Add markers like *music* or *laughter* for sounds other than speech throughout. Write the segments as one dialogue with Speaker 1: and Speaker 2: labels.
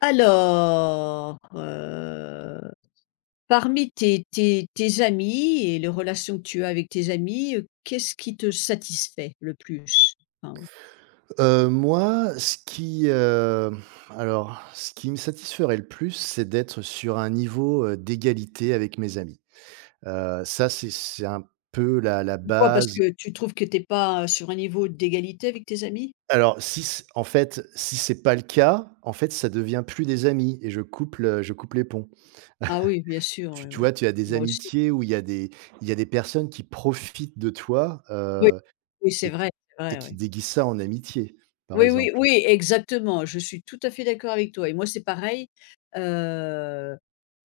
Speaker 1: Alors, parmi tes amis et les relations que tu as avec tes amis, qu'est-ce qui te satisfait le plus? Enfin,
Speaker 2: Moi, ce qui me satisferait le plus, c'est d'être sur un niveau, d'égalité avec mes amis. Ça, c'est un peu la
Speaker 1: pourquoi? Parce
Speaker 2: base.
Speaker 1: que tu trouves que tu es pas sur un niveau d'égalité avec tes amis?
Speaker 2: Si c'est pas le cas, en fait, ça devient plus des amis et je coupe les ponts.
Speaker 1: Ah oui, bien sûr,
Speaker 2: Tu
Speaker 1: oui,
Speaker 2: tu
Speaker 1: oui.
Speaker 2: vois, tu as des
Speaker 1: Moi aussi.
Speaker 2: amitiés où il y a des personnes qui profitent de toi,
Speaker 1: Oui, oui,
Speaker 2: et qui
Speaker 1: c'est
Speaker 2: et
Speaker 1: vrai,
Speaker 2: qui
Speaker 1: oui.
Speaker 2: déguisent ça en amitié, par
Speaker 1: Oui, oui,
Speaker 2: exemple.
Speaker 1: oui, exactement. Je suis tout à fait d'accord avec toi et moi, c'est pareil. Heu,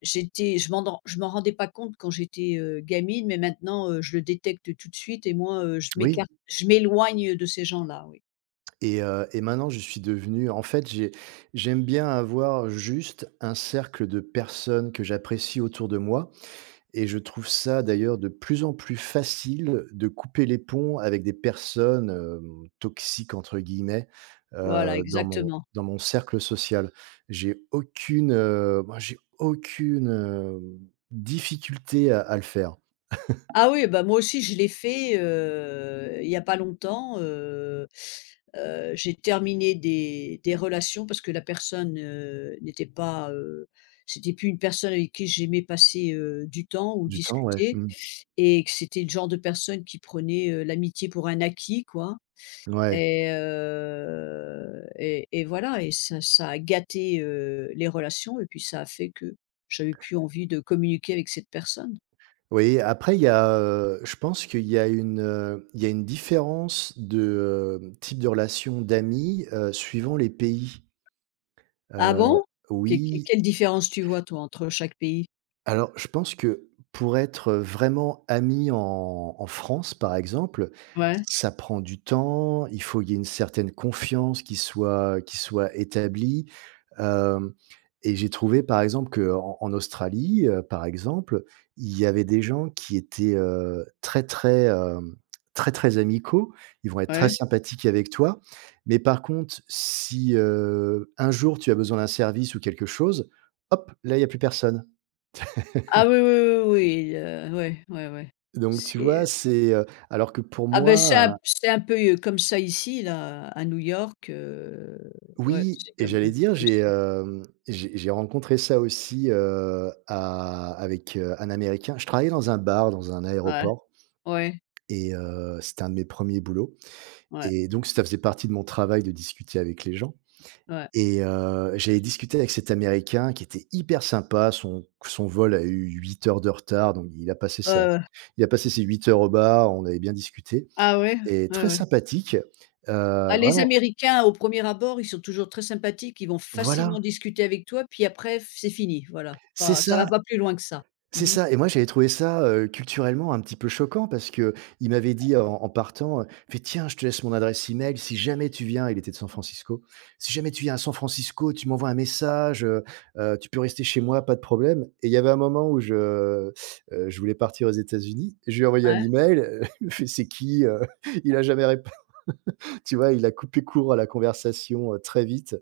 Speaker 1: j'étais je m'en rendais pas compte quand j'étais, gamine, mais maintenant, je le détecte tout de suite et moi,
Speaker 2: Oui.
Speaker 1: je m'éloigne de ces gens-là, oui.
Speaker 2: Et maintenant je suis devenu en fait, j'aime bien avoir juste un cercle de personnes que j'apprécie autour de moi, et je trouve ça d'ailleurs de plus en plus facile de couper les ponts avec des personnes, «toxiques» entre guillemets,
Speaker 1: Voilà,
Speaker 2: dans mon
Speaker 1: exactement.
Speaker 2: dans mon cercle social. Moi j'ai aucune, difficulté à le faire.
Speaker 1: Ah oui, bah, moi aussi, je l'ai fait, il y a pas longtemps, j'ai terminé des relations parce que la personne, n'était pas, c'était plus une personne avec qui j'aimais passer, du temps ou
Speaker 2: Du temps, ouais.
Speaker 1: discuter.
Speaker 2: Mmh.
Speaker 1: Et que c'était le genre de personne qui prenait, l'amitié pour un acquis, quoi
Speaker 2: Ouais.
Speaker 1: et voilà et ça a gâté, les relations et puis ça a fait que j'avais plus envie de communiquer avec cette personne.
Speaker 2: Oui, après je pense qu'il y a une, il y a une différence de, type de relation d'amis, suivant les pays.
Speaker 1: Ah
Speaker 2: Heu,
Speaker 1: bon?
Speaker 2: oui.
Speaker 1: Quelle différence tu vois toi entre chaque pays?
Speaker 2: Alors, je pense que pour être vraiment ami en France, par exemple,
Speaker 1: Ouais,
Speaker 2: ça prend du temps. Il faut qu'il y ait une certaine confiance qui soit établie, hem et j'ai trouvé, par exemple, qu'en en en Australie, par exemple, il y avait des gens qui étaient, très, très amicaux. Ils vont être très
Speaker 1: ouais.
Speaker 2: sympathiques avec toi, mais par contre, si, un jour tu as besoin d'un service ou quelque chose, hop, là, il n'y a plus personne.
Speaker 1: Ah oui, oui, oui, oui, ouais, ouais, ouais.
Speaker 2: Donc tu vois,
Speaker 1: C'est,
Speaker 2: alors que pour
Speaker 1: ah ben c'est un
Speaker 2: moi,
Speaker 1: c'est un peu, comme ça ici là, à New York, ouais,
Speaker 2: oui.
Speaker 1: c'est
Speaker 2: Et
Speaker 1: comme un
Speaker 2: j'allais
Speaker 1: peu
Speaker 2: dire
Speaker 1: comme
Speaker 2: j'ai,
Speaker 1: ça.
Speaker 2: hem, j'ai rencontré ça aussi, à avec un américain. Je travaillais dans un bar, dans un
Speaker 1: Ouais,
Speaker 2: aéroport,
Speaker 1: ouais,
Speaker 2: et c'était un de mes premiers ers boulots,
Speaker 1: ouais,
Speaker 2: et donc ça faisait partie de mon travail de discuter avec les gens.
Speaker 1: ouais.
Speaker 2: Et j'avais discuté avec cet américain qui était hyper sympa. Son vol a eu 8 heures de retard, donc
Speaker 1: Heu,
Speaker 2: il a passé ses 8 heures au bar, on avait bien discuté,
Speaker 1: ah ouais?
Speaker 2: et
Speaker 1: Ouais,
Speaker 2: très
Speaker 1: ouais.
Speaker 2: sympathique,
Speaker 1: Ah, les
Speaker 2: vraiment.
Speaker 1: Américains, au premier abord, ils sont toujours très sympathiques, ils vont facilement
Speaker 2: Voilà,
Speaker 1: discuter avec toi, puis après, f c'est fini, voilà.
Speaker 2: c'est
Speaker 1: Pas ça
Speaker 2: ça,
Speaker 1: va pas plus loin que ça.
Speaker 2: c'est
Speaker 1: Mmh mh.
Speaker 2: ça, et moi j'avais trouvé ça, culturellement un petit peu choquant, parce que il m'avait dit en partant, fait: «Tiens, je te laisse mon adresse email si jamais tu viens». Il était de San Francisco. «Si jamais tu viens à San Francisco, tu m'envoies un message, tu peux rester chez moi, pas de problème». Et il y avait un moment où je voulais partir aux États-Unis, je lui ai envoyé un
Speaker 1: Ouais.
Speaker 2: email, *laughs* fait: «C'est qui?» *laughs* Il a jamais rép tu vois? Il a coupé court à la conversation, très vite.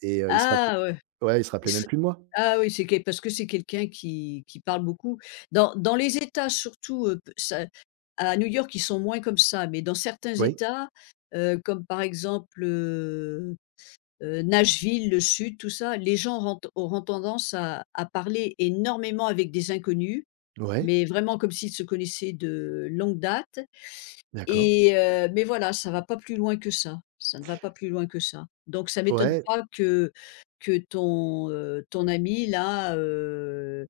Speaker 2: Et il se rappelait
Speaker 1: Ah ouais.
Speaker 2: ouais, il se
Speaker 1: Ils
Speaker 2: rappelait même
Speaker 1: se
Speaker 2: plus de moi.
Speaker 1: Ah oui, c'est quel parce que c'est quelqu'un qui parle beaucoup. Dans les États surtout, p ça à New York, ils sont moins comme ça, mais dans certains
Speaker 2: Oui,
Speaker 1: États, comme par exemple, Nashville, le sud, tout ça, les gens auront tendance à parler énormément avec des inconnus.
Speaker 2: ouais,
Speaker 1: Mais vraiment comme s'ils se connaissaient de longue date
Speaker 2: d'accord.
Speaker 1: et mais voilà, ça va pas plus loin que ça. Ça ne va pas plus loin que ça. Donc ça m'étonne
Speaker 2: Ouais,
Speaker 1: pas que ton, ton ami là,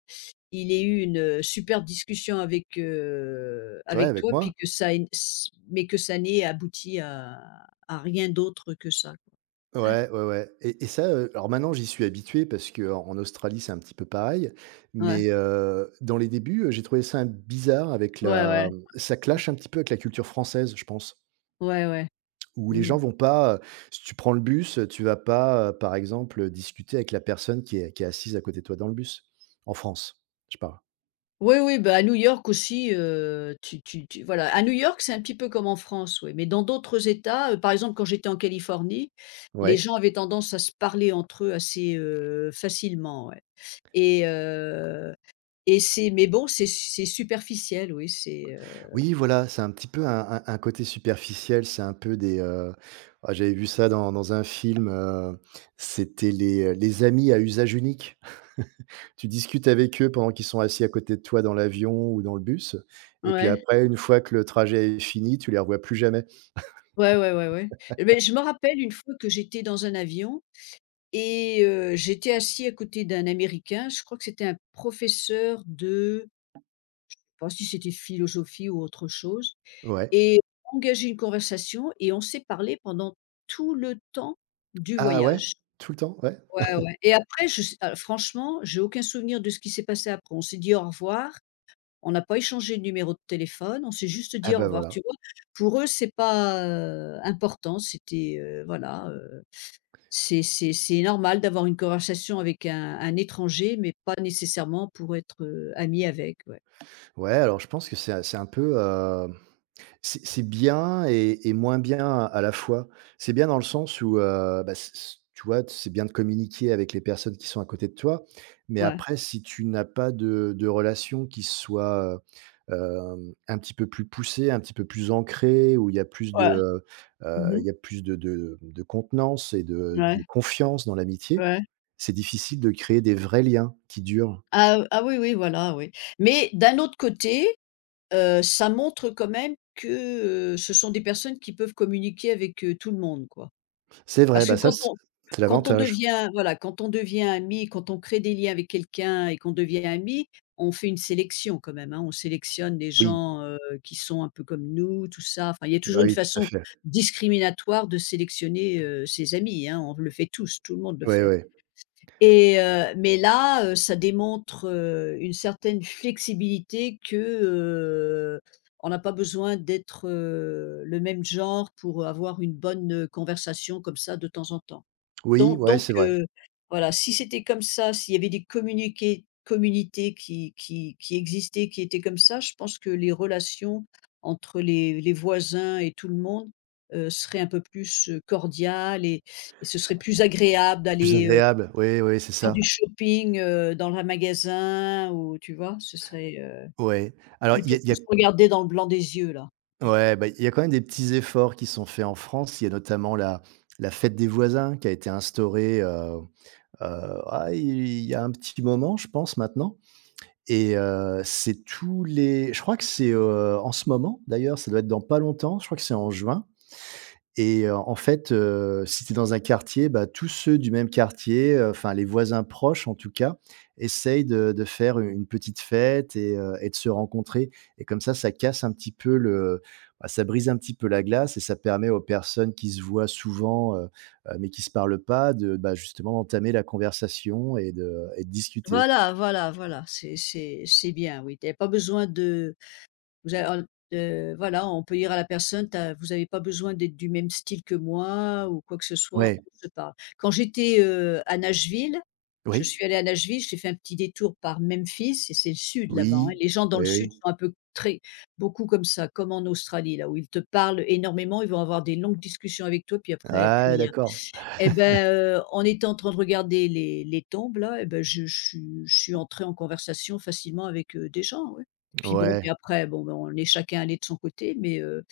Speaker 1: il ait eu une, super discussion avec, heu,
Speaker 2: ouais,
Speaker 1: avec
Speaker 2: avec
Speaker 1: toi
Speaker 2: moi.
Speaker 1: puis que ça ait s mais que ça n'ait abouti à rien d'autre que ça.
Speaker 2: Ouais, ouais, ouais, et ça, alors maintenant j'y suis habitué parce que en Australie, c'est un petit peu pareil,
Speaker 1: Quoi. Ouais.
Speaker 2: mais dans les débuts, j'ai trouvé ça bizarre avec
Speaker 1: Ouais, ouais.
Speaker 2: la mmh, ça clash un petit peu avec la culture française, je pense,
Speaker 1: Ouais, ouais.
Speaker 2: où les
Speaker 1: Mmh.
Speaker 2: gens vont pas, si tu prends le bus, tu vas pas, par exemple, discuter avec la personne qui est assise à côté de toi dans le bus. En France, je parle.
Speaker 1: Oui, oui, bah, à New York aussi, tu tu tu voilà, à New York, c'est un petit peu comme en France, oui, mais dans d'autres États, par exemple, quand j'étais en Californie, les
Speaker 2: Ouais.
Speaker 1: gens avaient tendance à se parler entre eux assez, facilement, ouais et heu et c'est mais bon, c'est superficiel, oui,
Speaker 2: Oui, voilà, c'est un petit peu un côté superficiel, c'est un peu des, ah, j'avais vu ça dans un film, les amis à usage unique. *laughs* Tu discutes avec eux pendant qu'ils sont assis à côté de toi dans l'avion ou dans le bus, et puis
Speaker 1: ouais,
Speaker 2: après, une fois que le trajet est fini, tu les revois plus jamais.
Speaker 1: ouais, ouais, ouais, ouais. Mais je me rappelle une fois que j'étais dans un avion et j'étais assis à côté d'un Américain, je crois que c'était un professeur de, je sais pas si c'était philosophie ou autre chose.
Speaker 2: Ouais.
Speaker 1: Et engager une conversation et on s'est parlé pendant tout le temps du
Speaker 2: Ah ouais?
Speaker 1: voyage.
Speaker 2: Tout le temps? Ouais?
Speaker 1: Ouais, ouais et après je s franchement, j'ai aucun souvenir de ce qui s'est passé après. On s'est dit au revoir, on n'a pas échangé de numéro de téléphone, on s'est juste
Speaker 2: Ah
Speaker 1: dit au
Speaker 2: bah,
Speaker 1: revoir,
Speaker 2: voilà.
Speaker 1: tu vois? Pour eux, c'est pas, important, c'était, voilà, c'est normal d'avoir une conversation avec un étranger, mais pas nécessairement pour être, ami avec, ouais.
Speaker 2: Ouais, alors je pense que c'est un peu, c'est bien et moins bien à la fois. C'est bien dans le sens où, bah, c c tu vois, c'est bien de communiquer avec les personnes qui sont à côté de toi, mais
Speaker 1: Ouais,
Speaker 2: après si tu n'as pas de relation qui soit, heu, un petit peu plus poussée, un petit peu plus ancrée, où il y a plus de,
Speaker 1: ouais. Mmh.
Speaker 2: il y a plus de de contenance et
Speaker 1: Ouais,
Speaker 2: de confiance dans l'amitié,
Speaker 1: ouais.
Speaker 2: c'est difficile de créer des vrais liens qui durent.
Speaker 1: Ah, ah oui, oui, voilà, oui. Mais d'un autre côté, ça montre quand même que, ce sont des personnes qui peuvent communiquer avec, tout le monde, quoi.
Speaker 2: C'est vrai,
Speaker 1: Parce que
Speaker 2: bah, ça, c'est l'avantage.
Speaker 1: quand on devient ami, quand on crée des liens avec quelqu'un et qu'on devient ami, on fait une sélection quand même, hein. On sélectionne les
Speaker 2: Oui,
Speaker 1: gens, qui sont un peu comme nous, tout ça. Enfin, il y a
Speaker 2: bah,
Speaker 1: toujours une
Speaker 2: oui, tout à
Speaker 1: façon
Speaker 2: fait.
Speaker 1: discriminatoire de sélectionner, ses amis, hein. On le fait tous, tout le monde le
Speaker 2: Ouais,
Speaker 1: fait.
Speaker 2: ouais.
Speaker 1: Et mais là, ça démontre, une certaine flexibilité que, on n'a pas besoin d'être, le même genre pour avoir une bonne, conversation comme ça de temps en temps.
Speaker 2: Oui,
Speaker 1: Donc
Speaker 2: ouais,
Speaker 1: donc
Speaker 2: c'est vrai.
Speaker 1: heu, voilà, si c'était comme ça, s'il y avait des communiqués communautés qui existaient, qui étaient comme ça, je pense que les relations entre les voisins et tout le monde, seraient un peu plus, cordiales et ce serait plus agréable
Speaker 2: Plus
Speaker 1: d'aller
Speaker 2: agréable, oui, oui, c'est
Speaker 1: faire
Speaker 2: ça.
Speaker 1: du shopping, dans un magasin ou tu vois? Ce serait,
Speaker 2: Ouais. Alors
Speaker 1: plutôt
Speaker 2: il
Speaker 1: que
Speaker 2: y
Speaker 1: de
Speaker 2: a
Speaker 1: se regarder dans le blanc des yeux là.
Speaker 2: ouais, bah, il y a quand même des petits efforts qui sont faits en France. Il y a notamment la fête des voisins qui a été instaurée, ah il y a un petit moment, je pense maintenant, et c'est tous les je crois que c'est, en ce moment d'ailleurs, ça doit être dans pas longtemps, je crois que c'est en juin. Et si tu es dans un quartier, bah, tous ceux du même quartier, enfin les voisins proches en tout cas, essayent de faire une petite fête et de se rencontrer, et comme ça casse un petit peu le bah, ça brise un petit peu la glace, et ça permet aux personnes qui se voient souvent, mais qui se parlent pas de, bah, justement entamer la conversation et de discuter.
Speaker 1: Voilà, voilà, voilà, c'est bien, oui, tu avais pas besoin de Vous a al voilà, on peut dire à la personne: «Tu vous avez pas besoin d'être du même style que moi ou quoi que ce soit,
Speaker 2: Ouais.
Speaker 1: on se parle». Quand j'étais, à Nashville, je
Speaker 2: Oui.
Speaker 1: suis allée à Nashville, j'ai fait un petit détour par Memphis et c'est le sud là-bas, hein.
Speaker 2: Oui.
Speaker 1: Les gens dans le
Speaker 2: Oui,
Speaker 1: sud
Speaker 2: oui.
Speaker 1: sont un peu très beaucoup comme ça, comme en Australie, là où ils te parlent énormément, ils vont avoir des longues discussions avec toi puis après, plus
Speaker 2: Ah
Speaker 1: rien.
Speaker 2: d'accord.
Speaker 1: Et ben, en étant en train de regarder les tombes là, et ben, je suis entrée en conversation facilement avec, des gens, ouais. Puis bon,
Speaker 2: Ouais.
Speaker 1: puis après, bon, ben, on est chacun allé de son côté, mais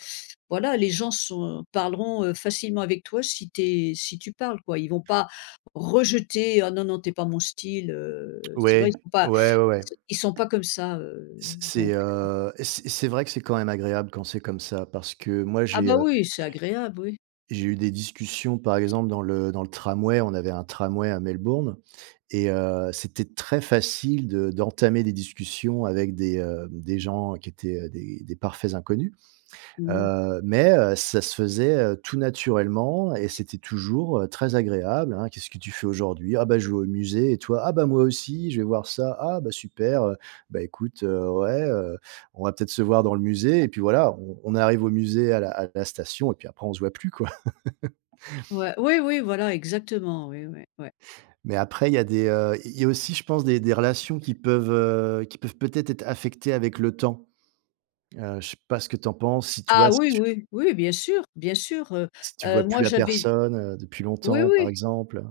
Speaker 1: voilà, les gens sont parleront, facilement avec toi si tu parles, quoi. Ils vont pas rejeter: «Ah non, non, t'es pas mon style», tu vois?
Speaker 2: Ouais. Ouais, ouais, ouais.
Speaker 1: Ils sont pas comme ça, donc.
Speaker 2: C'est vrai que c'est quand même agréable quand c'est comme ça, parce que moi
Speaker 1: Ah bah, oui, c'est agréable, oui.
Speaker 2: j'ai eu des discussions par exemple dans le tramway, on avait un tramway à Melbourne, et c'était très facile de d'entamer des discussions avec des gens qui étaient, des parfaits inconnus.
Speaker 1: Mmh.
Speaker 2: Ça se faisait, tout naturellement et c'était toujours, très agréable, hein. «Qu'est-ce que tu fais aujourd'hui?» «Ah bah, je vais au musée, et toi?» «Ah bah, moi aussi, je vais voir ça». «Ah bah, super, bah, écoute, on va peut-être se voir dans le musée». Et puis voilà, on arrive au musée, à la station, et puis après on se voit plus, quoi. *laughs*
Speaker 1: Ouais, oui, oui, voilà, exactement, oui, oui, ouais.
Speaker 2: Mais après il y a des, il y a aussi, je pense, des relations qui peuvent peut-être être affectées avec le temps. Je sais pas ce que t'en penses,
Speaker 1: Ah oui, oui, oui, bien sûr,
Speaker 2: si tu vois plus
Speaker 1: moi
Speaker 2: la
Speaker 1: j'avais
Speaker 2: personne, depuis
Speaker 1: oui,
Speaker 2: longtemps, par
Speaker 1: oui,
Speaker 2: exemple?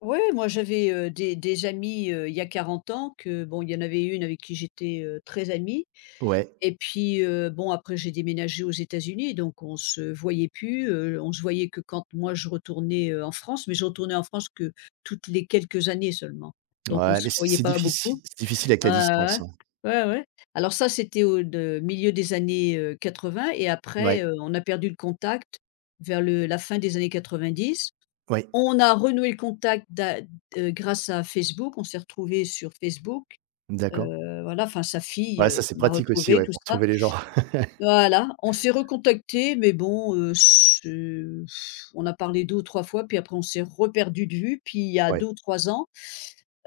Speaker 1: oui, moi j'avais, des amis, il y a 40 ans. Que bon, il y en avait une avec qui j'étais, très amie
Speaker 2: Ouais.
Speaker 1: et puis, bon, après j'ai déménagé aux États-Unis, donc on se voyait plus, on se voyait que quand moi je retournais, en France, mais je retournais en France que toutes les quelques années seulement. Donc on
Speaker 2: Ouais,
Speaker 1: se
Speaker 2: mais
Speaker 1: voyait pas beaucoup.
Speaker 2: c'est difficile avec la
Speaker 1: Ouais, ouais,
Speaker 2: distance,
Speaker 1: ouais.
Speaker 2: hein.
Speaker 1: Ouais, ouais. Alors ça, c'était au de milieu des années, 80, et
Speaker 2: Ouais,
Speaker 1: après, on a perdu le contact vers le la fin des années 90.
Speaker 2: ouais,
Speaker 1: On a renoué le contact, d'a grâce à Facebook. On s'est retrouvés sur Facebook,
Speaker 2: d'accord.
Speaker 1: voilà, enfin sa fille,
Speaker 2: Ouais, ça, c'est
Speaker 1: on l'a
Speaker 2: pratique aussi,
Speaker 1: retrouvée,
Speaker 2: ouais,
Speaker 1: tout
Speaker 2: pour
Speaker 1: ça.
Speaker 2: retrouver les gens. *laughs*
Speaker 1: Voilà, on s'est recontacté, mais bon, ce on a parlé 2 ou 3 fois, puis après on s'est reperdus de vue. Puis il y a
Speaker 2: Ouais.
Speaker 1: 2 ou 3 ans,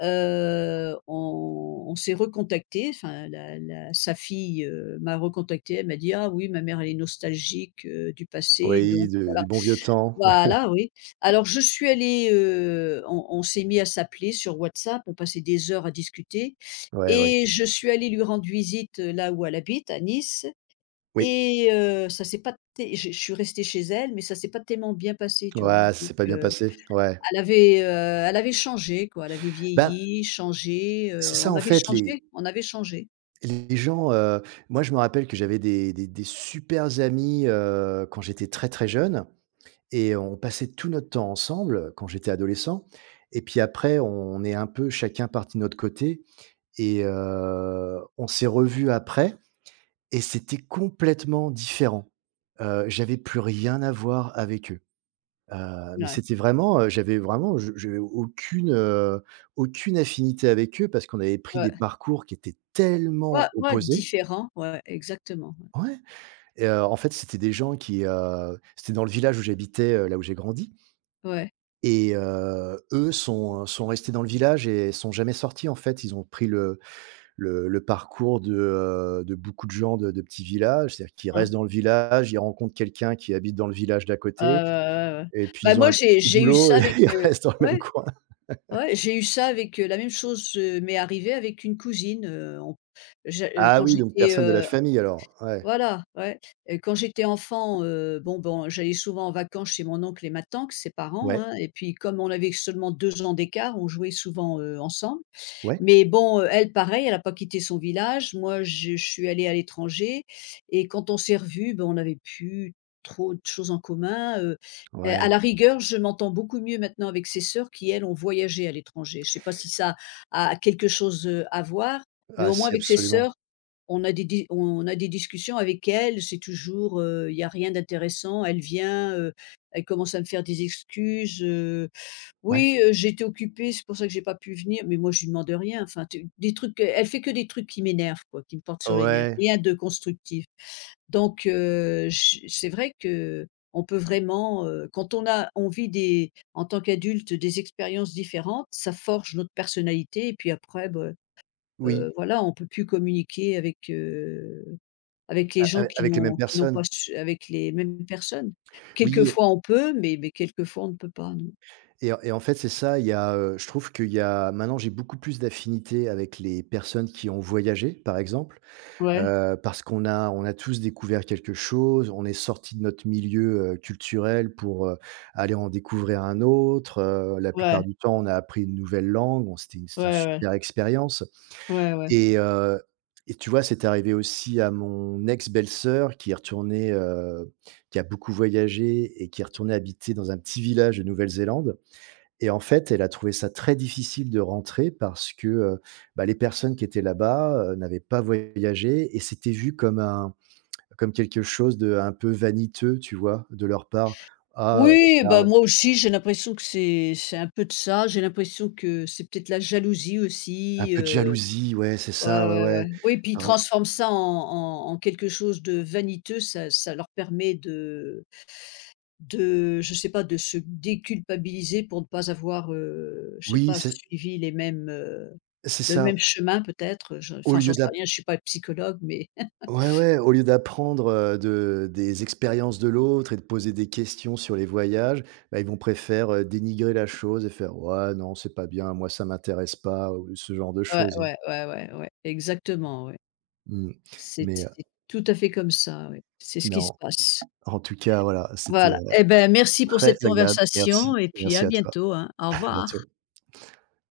Speaker 1: on s'est recontacté. Enfin, la la sa fille, m'a recontacté. Elle m'a dit: «Ah oui, ma mère, elle est nostalgique, du passé,
Speaker 2: Oui,
Speaker 1: donc
Speaker 2: de
Speaker 1: voilà».
Speaker 2: du bon vieux temps.
Speaker 1: Voilà, oui. Alors on s'est mis à s'appeler sur WhatsApp, on passait des heures à discuter
Speaker 2: *laughs* Ouais, ouais.
Speaker 1: et je suis allée lui rendre visite, là où elle habite, à Nice.
Speaker 2: Oui.
Speaker 1: Et ça s'est pas té je suis restée chez elle, mais ça s'est pas tellement bien passé, tu vois?
Speaker 2: Ouais,
Speaker 1: Donc
Speaker 2: c'est pas bien passé. Ouais.
Speaker 1: elle avait, heu, elle avait changé, quoi, elle avait
Speaker 2: Ben,
Speaker 1: vieilli, changé,
Speaker 2: c'est ça,
Speaker 1: on
Speaker 2: en
Speaker 1: avait
Speaker 2: fait,
Speaker 1: changé, on avait changé.
Speaker 2: les gens, moi, je me rappelle que j'avais des supers amis, quand j'étais très, très jeune, et on passait tout notre temps ensemble, quand j'étais adolescent, et puis après, on est un peu chacun parti de notre côté, et on s'est revus après. Et c'était complètement différent. J'avais plus rien à voir avec eux. Mais
Speaker 1: Ouais,
Speaker 2: c'était vraiment, j'avais vraiment je J'avais aucune, aucune affinité avec eux parce qu'on avait pris des
Speaker 1: ouais.
Speaker 2: parcours qui étaient
Speaker 1: Ouais,
Speaker 2: tellement
Speaker 1: ouais,
Speaker 2: opposés.
Speaker 1: différent, ouais, exactement, ouais.
Speaker 2: Ouais. Et en fait, c'était des gens qui, c'était dans le village où j'habitais, là où j'ai grandi,
Speaker 1: Ouais,
Speaker 2: et sont restés dans le village et sont jamais sortis en fait. Ils ont pris le parcours de beaucoup de gens de petits villages. C'est-à-dire qu'ils restent
Speaker 1: hein.
Speaker 2: dans le village, ils rencontrent quelqu'un qui habite dans le village d'à
Speaker 1: Ouais, ouais,
Speaker 2: côté,
Speaker 1: ouais, ouais.
Speaker 2: et puis
Speaker 1: Bah,
Speaker 2: ils ont
Speaker 1: moi,
Speaker 2: un
Speaker 1: j'ai
Speaker 2: petit
Speaker 1: j'ai eu
Speaker 2: boulot
Speaker 1: ça
Speaker 2: et
Speaker 1: avec,
Speaker 2: *laughs* ils restent dans le
Speaker 1: ouais,
Speaker 2: même coin.
Speaker 1: ouais, j'ai eu ça avec, la même chose, m'est arrivée avec une cousine, on j'a
Speaker 2: Ah
Speaker 1: quand
Speaker 2: oui, donc
Speaker 1: j'étais,
Speaker 2: personne de la famille alors? Ouais.
Speaker 1: voilà, ouais. Quand j'étais enfant, bon, ben, j'allais souvent en vacances chez mon oncle et ma tante, ses parents,
Speaker 2: Ouais.
Speaker 1: hein, et puis comme on avait seulement 2 ans d'écart, on jouait souvent, ensemble,
Speaker 2: Ouais.
Speaker 1: mais bon, elle pareil, elle a pas quitté son village. Moi, je suis allée à l'étranger et quand on s'est revus, ben, on n'avait plus trop de choses en commun, à la
Speaker 2: Ouais.
Speaker 1: rigueur, je m'entends beaucoup mieux maintenant avec ses sœurs qui, elles, ont voyagé à l'étranger. Je ne sais pas si ça a quelque chose, à voir, mais
Speaker 2: Ah
Speaker 1: au moins
Speaker 2: si,
Speaker 1: avec ses sœurs,
Speaker 2: absolument.
Speaker 1: on a des di on a des discussions avec elles, c'est toujours, il y a rien d'intéressant. Elle vient, elle commence à me faire des excuses,
Speaker 2: Ouais.
Speaker 1: oui, j'étais occupée, c'est pour ça que j'ai pas pu venir, mais moi je lui demande rien, enfin, tu des trucs, elle fait que des trucs qui m'énervent, quoi, qui me portent sur les nerfs,
Speaker 2: Ouais.
Speaker 1: rien de constructif. Donc j c'est vrai que on peut vraiment, quand on vit des en tant qu'adulte des expériences différentes, ça forge notre personnalité et puis après, ben,
Speaker 2: Oui,
Speaker 1: voilà, on peut plus communiquer avec, avec les
Speaker 2: a
Speaker 1: gens
Speaker 2: a
Speaker 1: qui
Speaker 2: avec les mêmes
Speaker 1: n'ont qui n'ont pas
Speaker 2: personnes.
Speaker 1: su avec les mêmes personnes.
Speaker 2: Oui,
Speaker 1: Quelquefois on peut, mais quelquefois on ne peut pas, non.
Speaker 2: et en fait, c'est ça, je trouve qu'il y a maintenant j'ai beaucoup plus d'affinité avec les personnes qui ont voyagé, par exemple.
Speaker 1: Ouais,
Speaker 2: Parce qu'on a tous découvert quelque chose, on est sorti de notre milieu, culturel pour, aller en découvrir un autre, la
Speaker 1: ouais,
Speaker 2: plupart du temps, on a appris une nouvelle langue, on c'était une
Speaker 1: ouais, ouais.
Speaker 2: super expérience.
Speaker 1: Ouais, ouais.
Speaker 2: Et et tu vois, c'est arrivé aussi à mon ex-belle-sœur qui est retournée, qui a beaucoup voyagé et qui est retournée habiter dans un petit village de Nouvelle-Zélande, et en fait, elle a trouvé ça très difficile de rentrer parce que, bah, les personnes qui étaient là-bas, n'avaient pas voyagé et c'était vu comme un comme quelque chose de un peu vaniteux, tu vois? De leur part. «Ah,
Speaker 1: Oui, bah,
Speaker 2: regarde».
Speaker 1: moi aussi, j'ai l'impression que c'est un peu de ça. J'ai l'impression que c'est peut-être la jalousie
Speaker 2: Un
Speaker 1: aussi,
Speaker 2: peu de jalousie, ouais, c'est
Speaker 1: ouais,
Speaker 2: ça, ouais,
Speaker 1: ouais, ouais.
Speaker 2: ouais.
Speaker 1: Oui, puis ils
Speaker 2: Heu,
Speaker 1: transforment ça en quelque chose de vaniteux. Ça leur permet de je sais pas, de se déculpabiliser pour ne pas avoir, je sais
Speaker 2: oui,
Speaker 1: pas, suivi
Speaker 2: c'est
Speaker 1: le
Speaker 2: ça.
Speaker 1: même chemin peut-être, je
Speaker 2: Au
Speaker 1: enfin, j'en
Speaker 2: lieu
Speaker 1: sais
Speaker 2: d'app
Speaker 1: rien, je suis pas psychologue, mais
Speaker 2: Ouais, ouais, au lieu d'apprendre, de des expériences de l'autre et de poser des questions sur les voyages, bah, ils vont préférer dénigrer la chose et faire: «Ouais, non, c'est pas bien, moi ça m'intéresse pas», ou ce genre de
Speaker 1: *laughs* ouais,
Speaker 2: choses, hein.
Speaker 1: ouais, ouais, ouais, ouais, exactement, ouais.
Speaker 2: Mmh.
Speaker 1: C'est
Speaker 2: Mais, heu,
Speaker 1: c'est tout à fait comme ça, oui. C'est ce
Speaker 2: mais
Speaker 1: qui se
Speaker 2: en
Speaker 1: passe.
Speaker 2: En tout cas, voilà, c'était,
Speaker 1: Voilà. Eh ben, merci pour
Speaker 2: très
Speaker 1: cette
Speaker 2: agréable. Merci,
Speaker 1: conversation et puis à
Speaker 2: merci à toi.
Speaker 1: bientôt, hein. Au
Speaker 2: À
Speaker 1: revoir.
Speaker 2: bientôt.